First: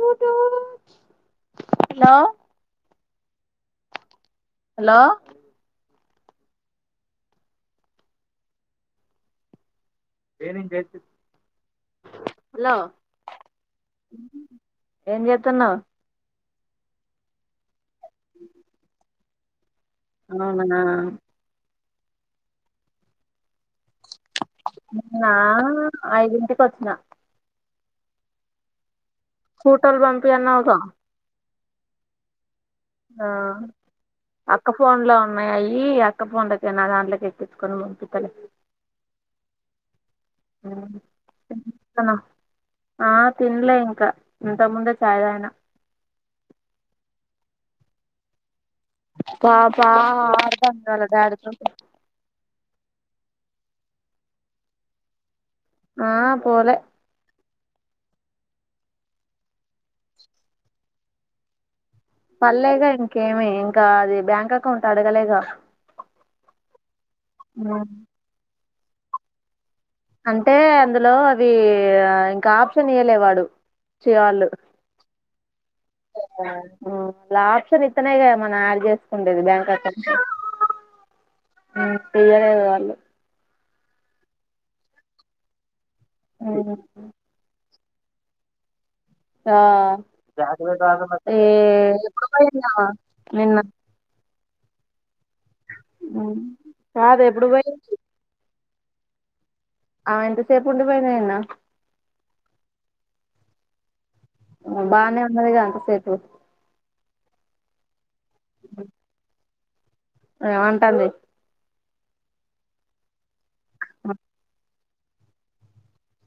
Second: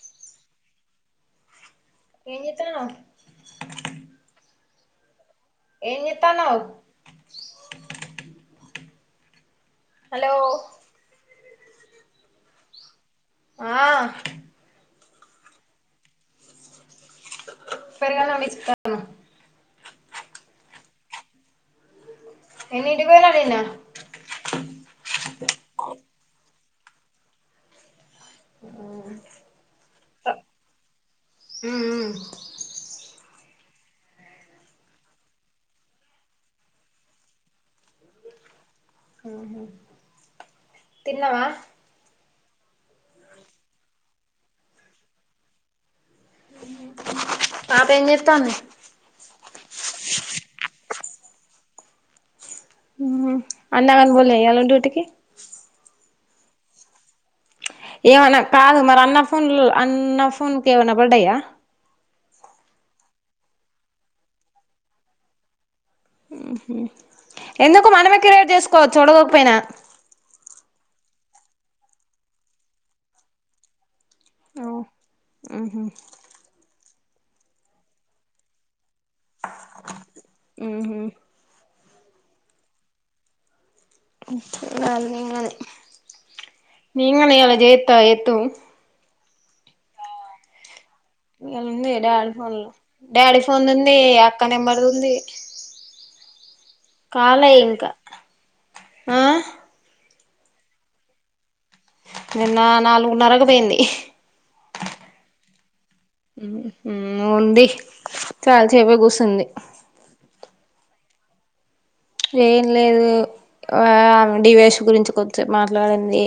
Hello hello ఏం జేత్తానవ్? Hello ఏం జేత్తానవ్? హలో ఆ ఏంజెతన్నవ్ సెల్లెళ్లను తీస్కత్తన్న అవునా. ఎన్నింటికి పోయినవ్ నిన్న నేనా ఐదింటికి వచ్చిన ఉమ్ ఫోటోలు పంపి అన్నవుగా ఉమ్ ఉమ్ ఆ అక్క ఫోన్ లో ఉన్నయయి, అక్క ఫోన్లకే నా దాంట్లకి ఎక్కించుకొని పంపిత్తలే ఉహు అ ఆ తినలే ఇంకా, ఇంత ముందే చాయ్ తాగిన. తాత ఏం చెత్తాంది. పాప ఆడుతాంది వాళ్ళ డాడీ తోటి ఉహు, అన్నాగని వోలె ఇయ్యాల డ్యూటీ కి ఆ పోలే ఏమన్నా కాదు మరన్న ఫోన్ లో అన్న ఫోన్ కి ఏమన్న పడ్డాయా? పల్లెగ ఇంకేమి ఇంకా అది బ్యాంక్ అకౌంట్ అడగలేగా. ఉహు ఎందుకు మనమే క్రియేట్ చేసుకోవచ్చు ఓడగొకపోయినా. అంటే అందులో అవి ఆ ఇంకా ఆప్షన్ ఇయ్యలే వాడు. చేయాలి ఉహు అలా ఆప్షన్ ఇత్తనే గా మన యాడ్ చేస్ ఉండేది బ్యాంక్ అకౌంట్, ఉహు ఉమ్ తీయలేదు వాళ్ళు. చేయాలి నిన్ననే, నేను కూడా ఇయ్యాల జెత్త త ఎత్తు ఆ ఏ ఏందే ఎప్పుడు డాడీ ఫోన్ పోయింది లో ఆమె చెయ్, డాడీ నిన్న ఫోన్ ఉంది, అక్క నెంబర్ది ఉంది. ఉమ్ కాదు ఎప్పుడు కాలే పోయి ఇంకా ఆ అదంతసేపు ఉండిపోయినయన్న నిన్న నాలుగున్నరకు పోయింది. బానే ఉన్నదిగా ఇంత సేపు ఉమ్ ఉంది చాలాసేపే కూసుంది. ఏమంటాంది? ఏం లేదు, ఆమె డివేష్ గురించి కొంచం మాట్లాడింది.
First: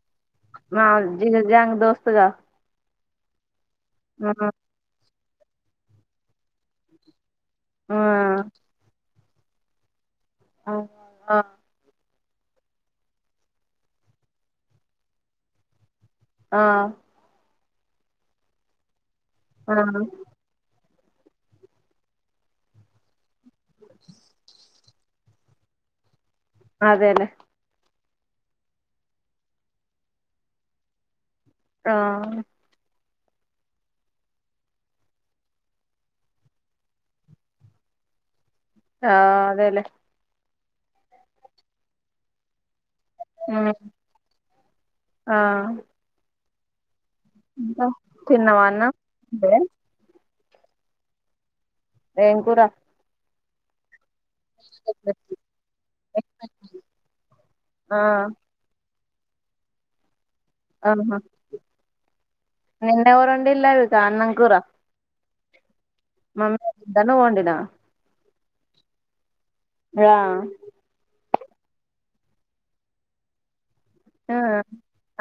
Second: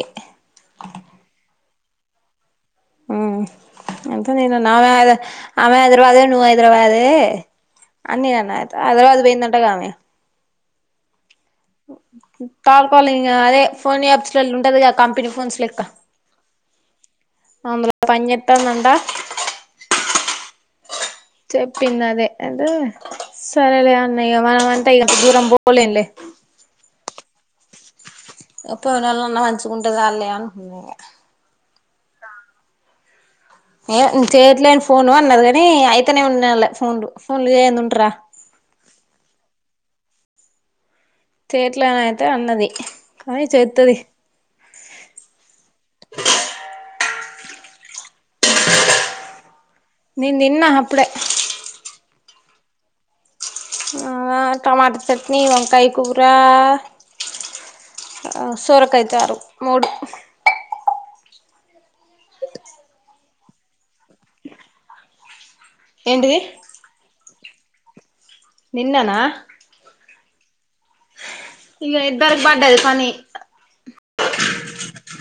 మా జిగ జారి దోస్తుగా ఉ ఆ ఐతె నేనన్న ఆమె హైద ఆమె హైదరాబాదే నువ్ హైదరాబాదే ఆ అని నే అన్న ఐతె హైదరాబాద్ పోయిందంటగా ఆమె ఆ ఆ కాల్ కాల్ ఇగ అదే ఫోన్ యాప్స్లలో ఉండదిగా కంపెనీ ఫోన్స్ లెక్క ఆ అందులో పన్జెత్తందంట ఆ చెప్పిందదే అయితే సరేలే అన్నయ్య మన ఇగ దూరం బోలెంలే అదేలే అ పోయినాళ్ళన్న మంచిగుంటే చాళ్లే అనుకున్నిగ ఆ ఏ చేయట్లేన్ ఫోను అన్నది కానీ అయితనే ఉన్నాలె ఫోన్లు ఫోన్లు చెయ్యంది ఉంటరా ఆ అదేలే చేయట్లే అనయితే అన్నది కానీ చెత్తది ఆ ఇంక తిన్నావా అన్నం నేన్ తిన్న అప్పుడే ఏం కూర ఆ టమాట చట్నీ వంకాయ్ కూరా ఆ అ సోరకాయ్ చారు మూడు ఆహా నిన్నెవరొండిల్లది దా అన్నంకూర ఏంటిది మామ్మచ్చిందని ఓండిన నిన్ననా ఆ ఇగ ఇద్దరిక్ బడ్డది పనీ ఆ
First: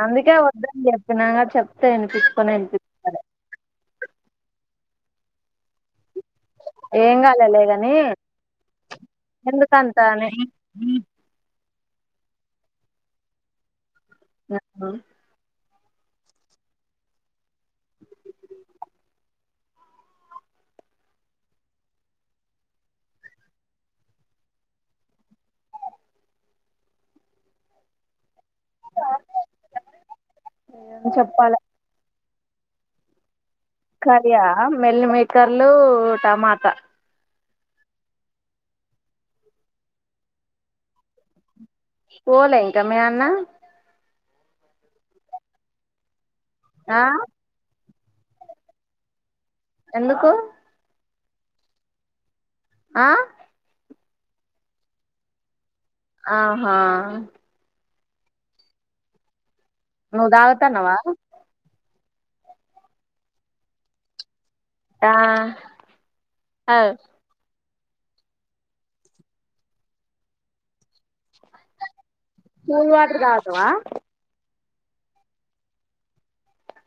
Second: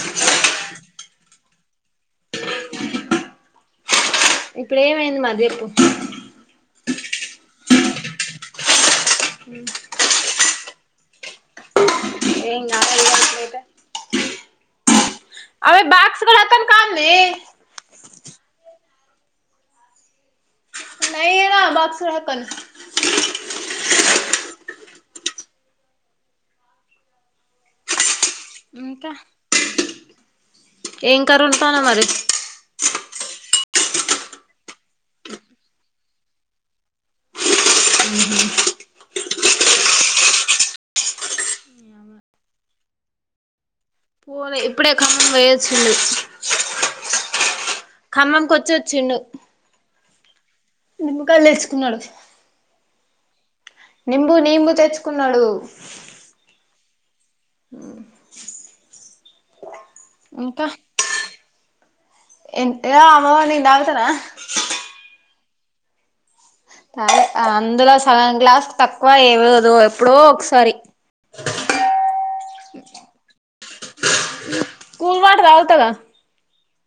అందుకే వద్దని చెప్పినాగని చెప్తే ఇనిపిచ్చుకొనే ఇనిపిచ్చుకొలే ఇప్పుడేమైంది మర్ జెప్పు ఏంగాలే లేగనీ ఎందుకంత అని ఏం గాలేదుగా ఇప్పుడైతే ఆ ఆమె బాక్స్ కుడ అతని కాందీ నయనా బాక్స్ పట్కొని ఇంక ఏం చెప్పాలి ఏంకరొండుతానవ్ మరి కరియా మెల్ మేకర్లూ టమాటా పోలే ఇంక మీయన్న లె ఇప్పుడే ఖమ్మం పోయోచ్చిండు ఆ ఖమ్మంకొచ్చోచ్చిండు ఎందుకు నిమ్మకాయల్ తెచ్చుకున్నడు ఆ నింబు నీంబు తెచ్కున్నడూ ఆహా ఆ నువ్ దాగుతన్నవా ఎం ఏ అవ్వో నేన్దాగుతనా ఆ అవ్ తాగలే అందులో సగన్ గ్లాస్ తక్కువ ఏవదు ఎప్పుడో ఒకసారి వా కూల్ వాటర్ తాగుతాగా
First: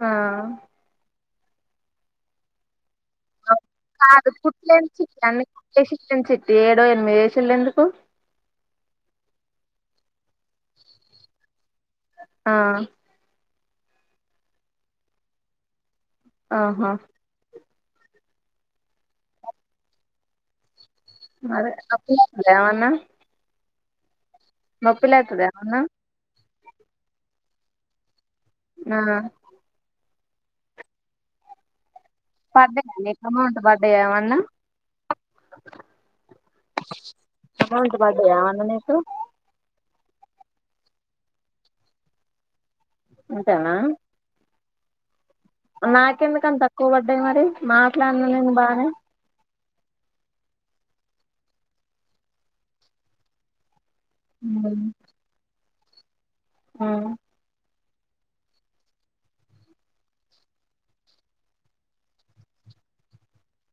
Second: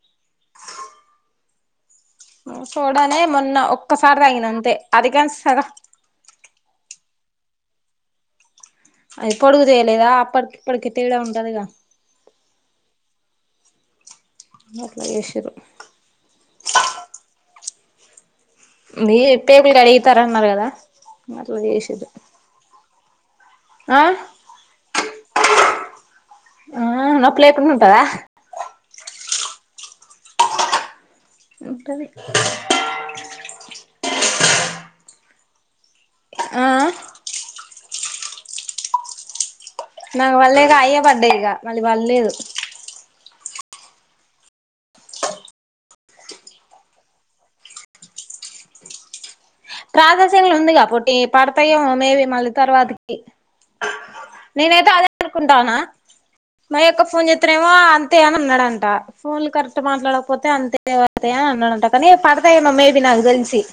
ఆ సోడానే మొన్న ఒక్కసారి కాదు తాగిన అంతే కుట్లేని అదికాని సగం దో ఎనిమిది యేషిల్ ఎందుకు అది పొడుగు జేయలేదా అప్పటికి ఇప్పటికి తేడా ఉంటదిగా ఆ గట్లజెషిరు ఆహా నీరు ఇటైపులు కడిగితరన్నరు గదా మరే కప్పు నొత్తుందా ఏవన్న ఆ నొప్పిలేత్తదా ఏమన్నా ఆ నొప్పి లేకుండా ఉంటదా ఆ ఉంటది పడ్డయా నీకు అమౌంట్ పడ్డయా ఏమన్నా ఆ అమౌంట్ బడ్డయా ఏమన్నా నీకు నాకు బళ్ళే గా అయ్యే బడ్డయ్ ఇగ మళ్ళీ బళ్లేదు అంతేనా నాకెందుకని తక్కువ పడ్డాయి మరి మాట్లాడినా నేను బానే ప్రాసెసింగ్ ల ఉందిగా పోట్టి పడతయో మేబి మళ్ళీ తర్వాతకి ఉమ్ నేనైతే అదే అనుకుంటానా మా యక్క ఫోన్ జేతనేమో అంతే అ అన్నాడంట ఫోన్లు కరెక్ట్ మాట్లాడకపోతే అంతే అ అన్నాడంట కానీ పడతే మమే నాక్ దెల్సి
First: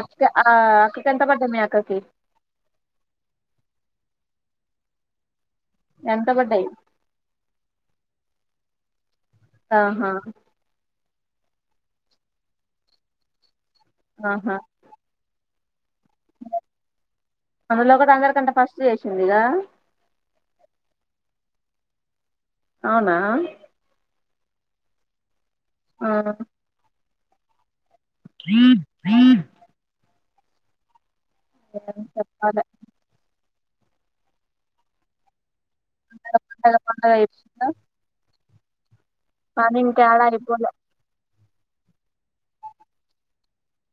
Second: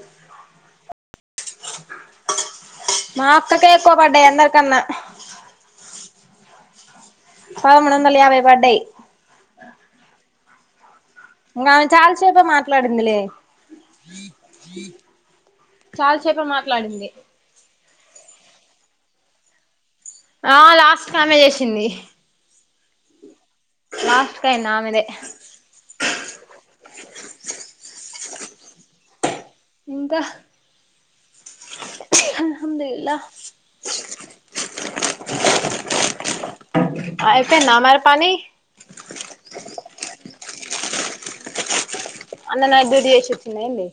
అక్క ఆ అక్కకి ఎంత పడ్డాయి మీ అక్కకి మా అక్క కేే ఎక్కువ పడ్డయ్ అందరికన్నా ఎంత పడ్డయ్ పదమూడొందల యాభై పడ్డయ్ ఆహా ఇంగ ఆమె చాలాసేపే మాట్లాడిందిలే ఆహా చాలాసేపే మాట్లాడింది అందులో ఒకటి అందరికంటే ఫస్ట్ చేసిందిగా ఆ లాస్ట్ కామె జేసింది అవునా లాస్ట్ కయ్యింది ఆమెదే ఆ హ [inaudible] ఇంకా అ [unintelligible] చెప్పాలే అల్హమ్దుల్లా పండగ పండగ [inaudible] అయిపోయిందా మరి పని కానీ ఇంకేడా అయిపోలే అన్న నైట్ డ్యూటి జేసి వచ్చిండా ఏంది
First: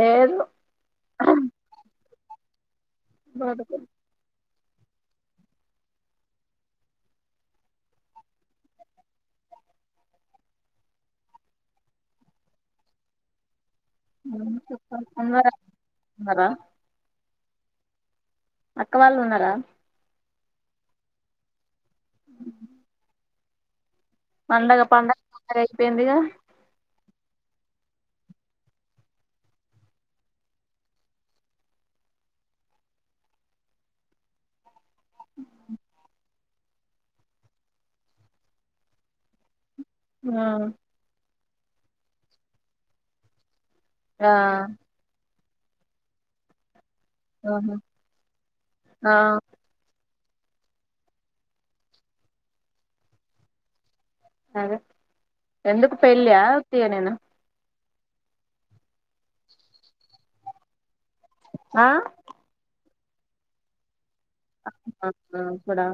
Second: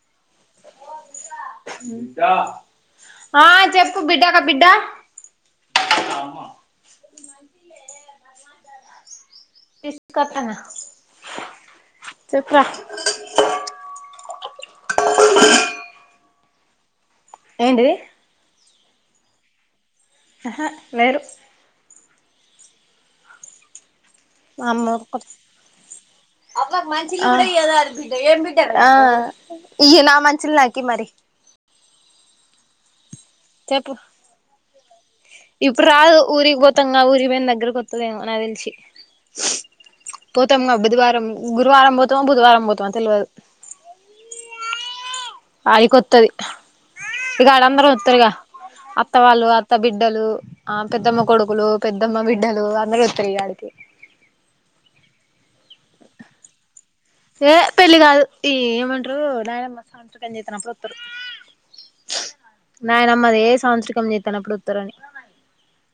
లేదు బిడ్డా ఆ చెప్పు బిడ్డ ఒక బిడ్డా తీసుకత్తనా చప్పరా ఉన్నరా ఉన్నార ఏంటిీది అక్క వాళ్ళు ఉన్నార యహా లేేరు పండగ వామ్మో పండగ [unintelligible] పండగ అయిపోయిందిగా అ ఆ నా మనుషల్కకి మరి చెప్పు ఇప్పుడు రాదు ఊరికి బోతంగా ఊరికిపోయిన దగ్గరకొత్తదేమో నాక్ దెలిసి ఉమ్. పోతంగా బుధవారం గురువారం పోతమో బుధవారం పోతామా తెల్వదు ఆ అయికొత్తది ఆహా ఇకడందరూ వత్తరుగా ఆ అత్త వాళ్ళు అత్త బిడ్డలు ఆ పెద్దమ్మ కొడుకులు పెద్దమ్మ బిడ్డలు అందరుూ వస్తారు ఇగ ఆడికి అదే ఎందుకు పెళ్ళ్యా ఉత్తిగా నే నా ఏ పెళ్ళి కాదు ఈ ఏమంటారు నాయనమ్మ సంవత్సరం చేస్తారు. అప్పుడు వస్తారు ఆ నాయనమ్మదే సంవత్సరం జేస్ అవున అప్పుడా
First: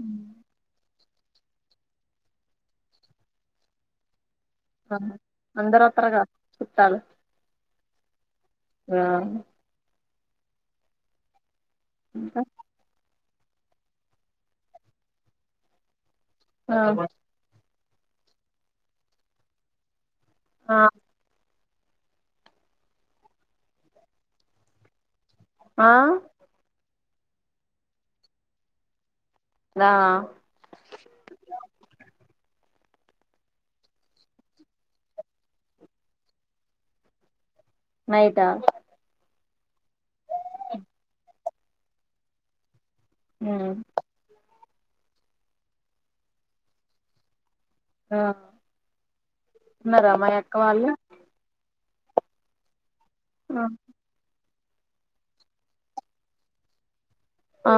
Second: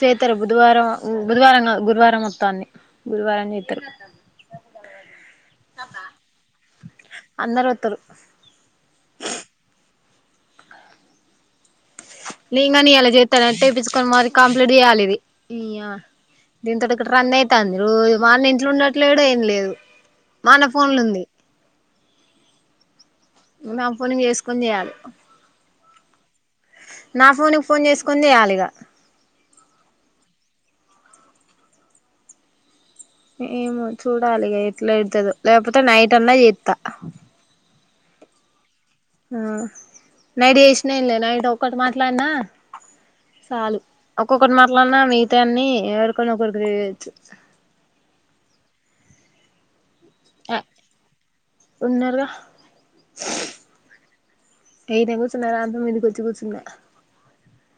చేత్తరు బుధవారం బుధవారం కాద్ గురువారం మొత్తాన్ది గురువారం చేతారు ఆ అందరు వత్తరుగా చుట్టాలు అందరొత్తరు ఆ ఇంకా కానీ అలా చేస్తా నట్టే [inaudible] యిించుకొని మరి కంప్లీట్ చేయ్యాలి ఇది ఆ దీని తోటి ఇక్కడ రందయితాంది రోజు మన ఇంట్లో ఉండట్లేడు ఏం లేదు వాన ఆ ఫోన్లుంది నా ఫోన్ చేసుకొని చేయాలి ఆ నా ఫోన్కి ఫోన్ చేసుకొని చేయాలిగా దా ఏమో చూడాలిగ ఎట్లా ఎయిత దొ లేకపోతే నైట్ అన్నా చేస్తా నైటా ఆ నైడి చేసినాలే నైట్ ఒక్కటి మాట్లాడిన ఉమ్, చాలు ఒక్కొక్కటి మాట్ అట్లన్న మిగితా అన్నీ ఎవరికన్నా ఒకరు ఇయచ్చు ఆ ఉన్నర మరి అక్క వాళ్ళ ఉన్నార్గా అ [inaudible] మీదికి వచ్చి కూర్చున్నా ఆ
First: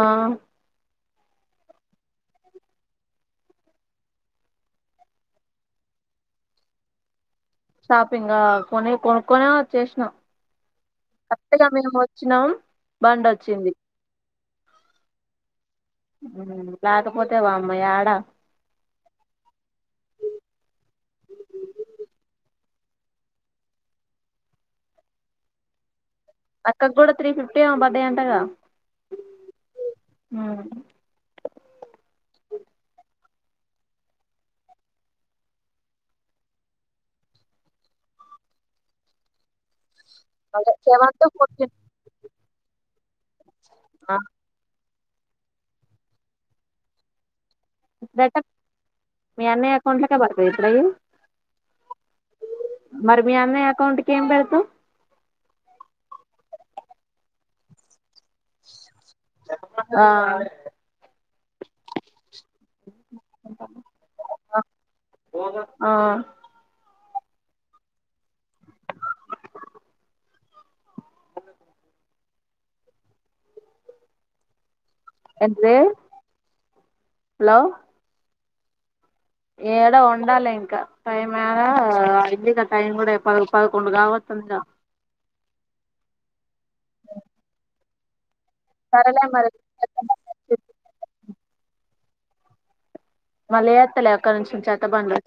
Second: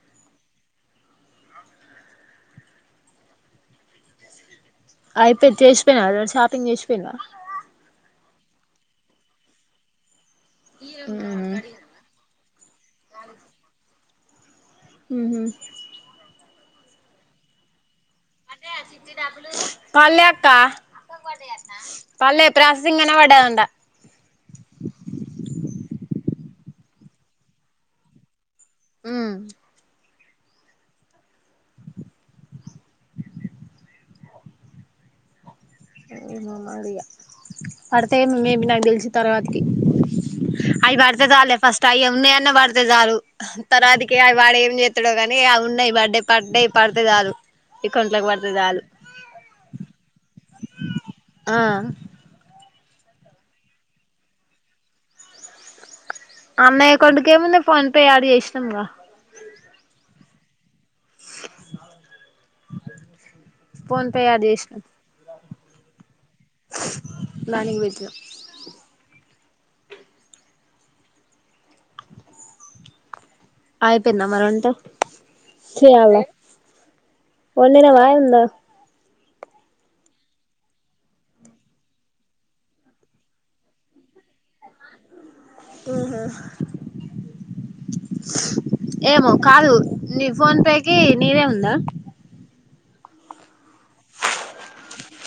అయితె చేసిపోయినా షాపింగ్ చేసిపోయినావ షాపింగ్ గా కొని కొనుక్కొని వచ్చేసినాం కరెక్ట్గా మేము వచ్చినాం బండి వచ్చింది ఉహు లేకపోతే వామ్మో యాడ కాల్లే అత్త పల్లె ప్రాససింగ్ పడంట అక్కక్ గూడా త్రీ ఫిఫ్టీ ఏమో పడ్డాయి. అంటగా ఉ ఆ ఆ అది పడితే మేబీ నాకు తెలిసి తర్వాతది అదే అయి పడితే సెవెంత్ చాలే ఫోర్టీన్ ఫస్ట్ అయి ఉన్నవన్నీ పడ్ పడితే చాలు తర్వతికి అవి వాడ్ ఏం చేస్తాడో కానీ అవి ఉన్నాయి బర్డే పడితే చాలు. అకౌంట్లోకి పడితే చాలు మీ అన్నయ్య అకౌంట్ లోకే పడతాయ్ ఆ మరి మీ అన్న అకౌంట్ కి ఎమ్ పెడతవ్ అన్నయ్య అకౌంట్ కి ఏముంది ఫోన్ పే యాడ్ చేసినాంగా. ఆ ఫోన్పే యాడ్ చేస రోజంతా నానింగ్ విజ్ అయిపోయింద మరి వంట ఏంటిది చేయాల వండవా ఎంద ఏదో వండాలే ఇంకా టైం మా అయింది ఇక టైం కూడా పద్ పదకొండు కావతంది ఇగా. ఉ హ సరేలే ఏమో కాదు నీ మరి ఫోన్ పేకి నీదే ఉందా మళ్ళీ ఎత్తలే అక్కడి నుంచి చెత్త బండ్లు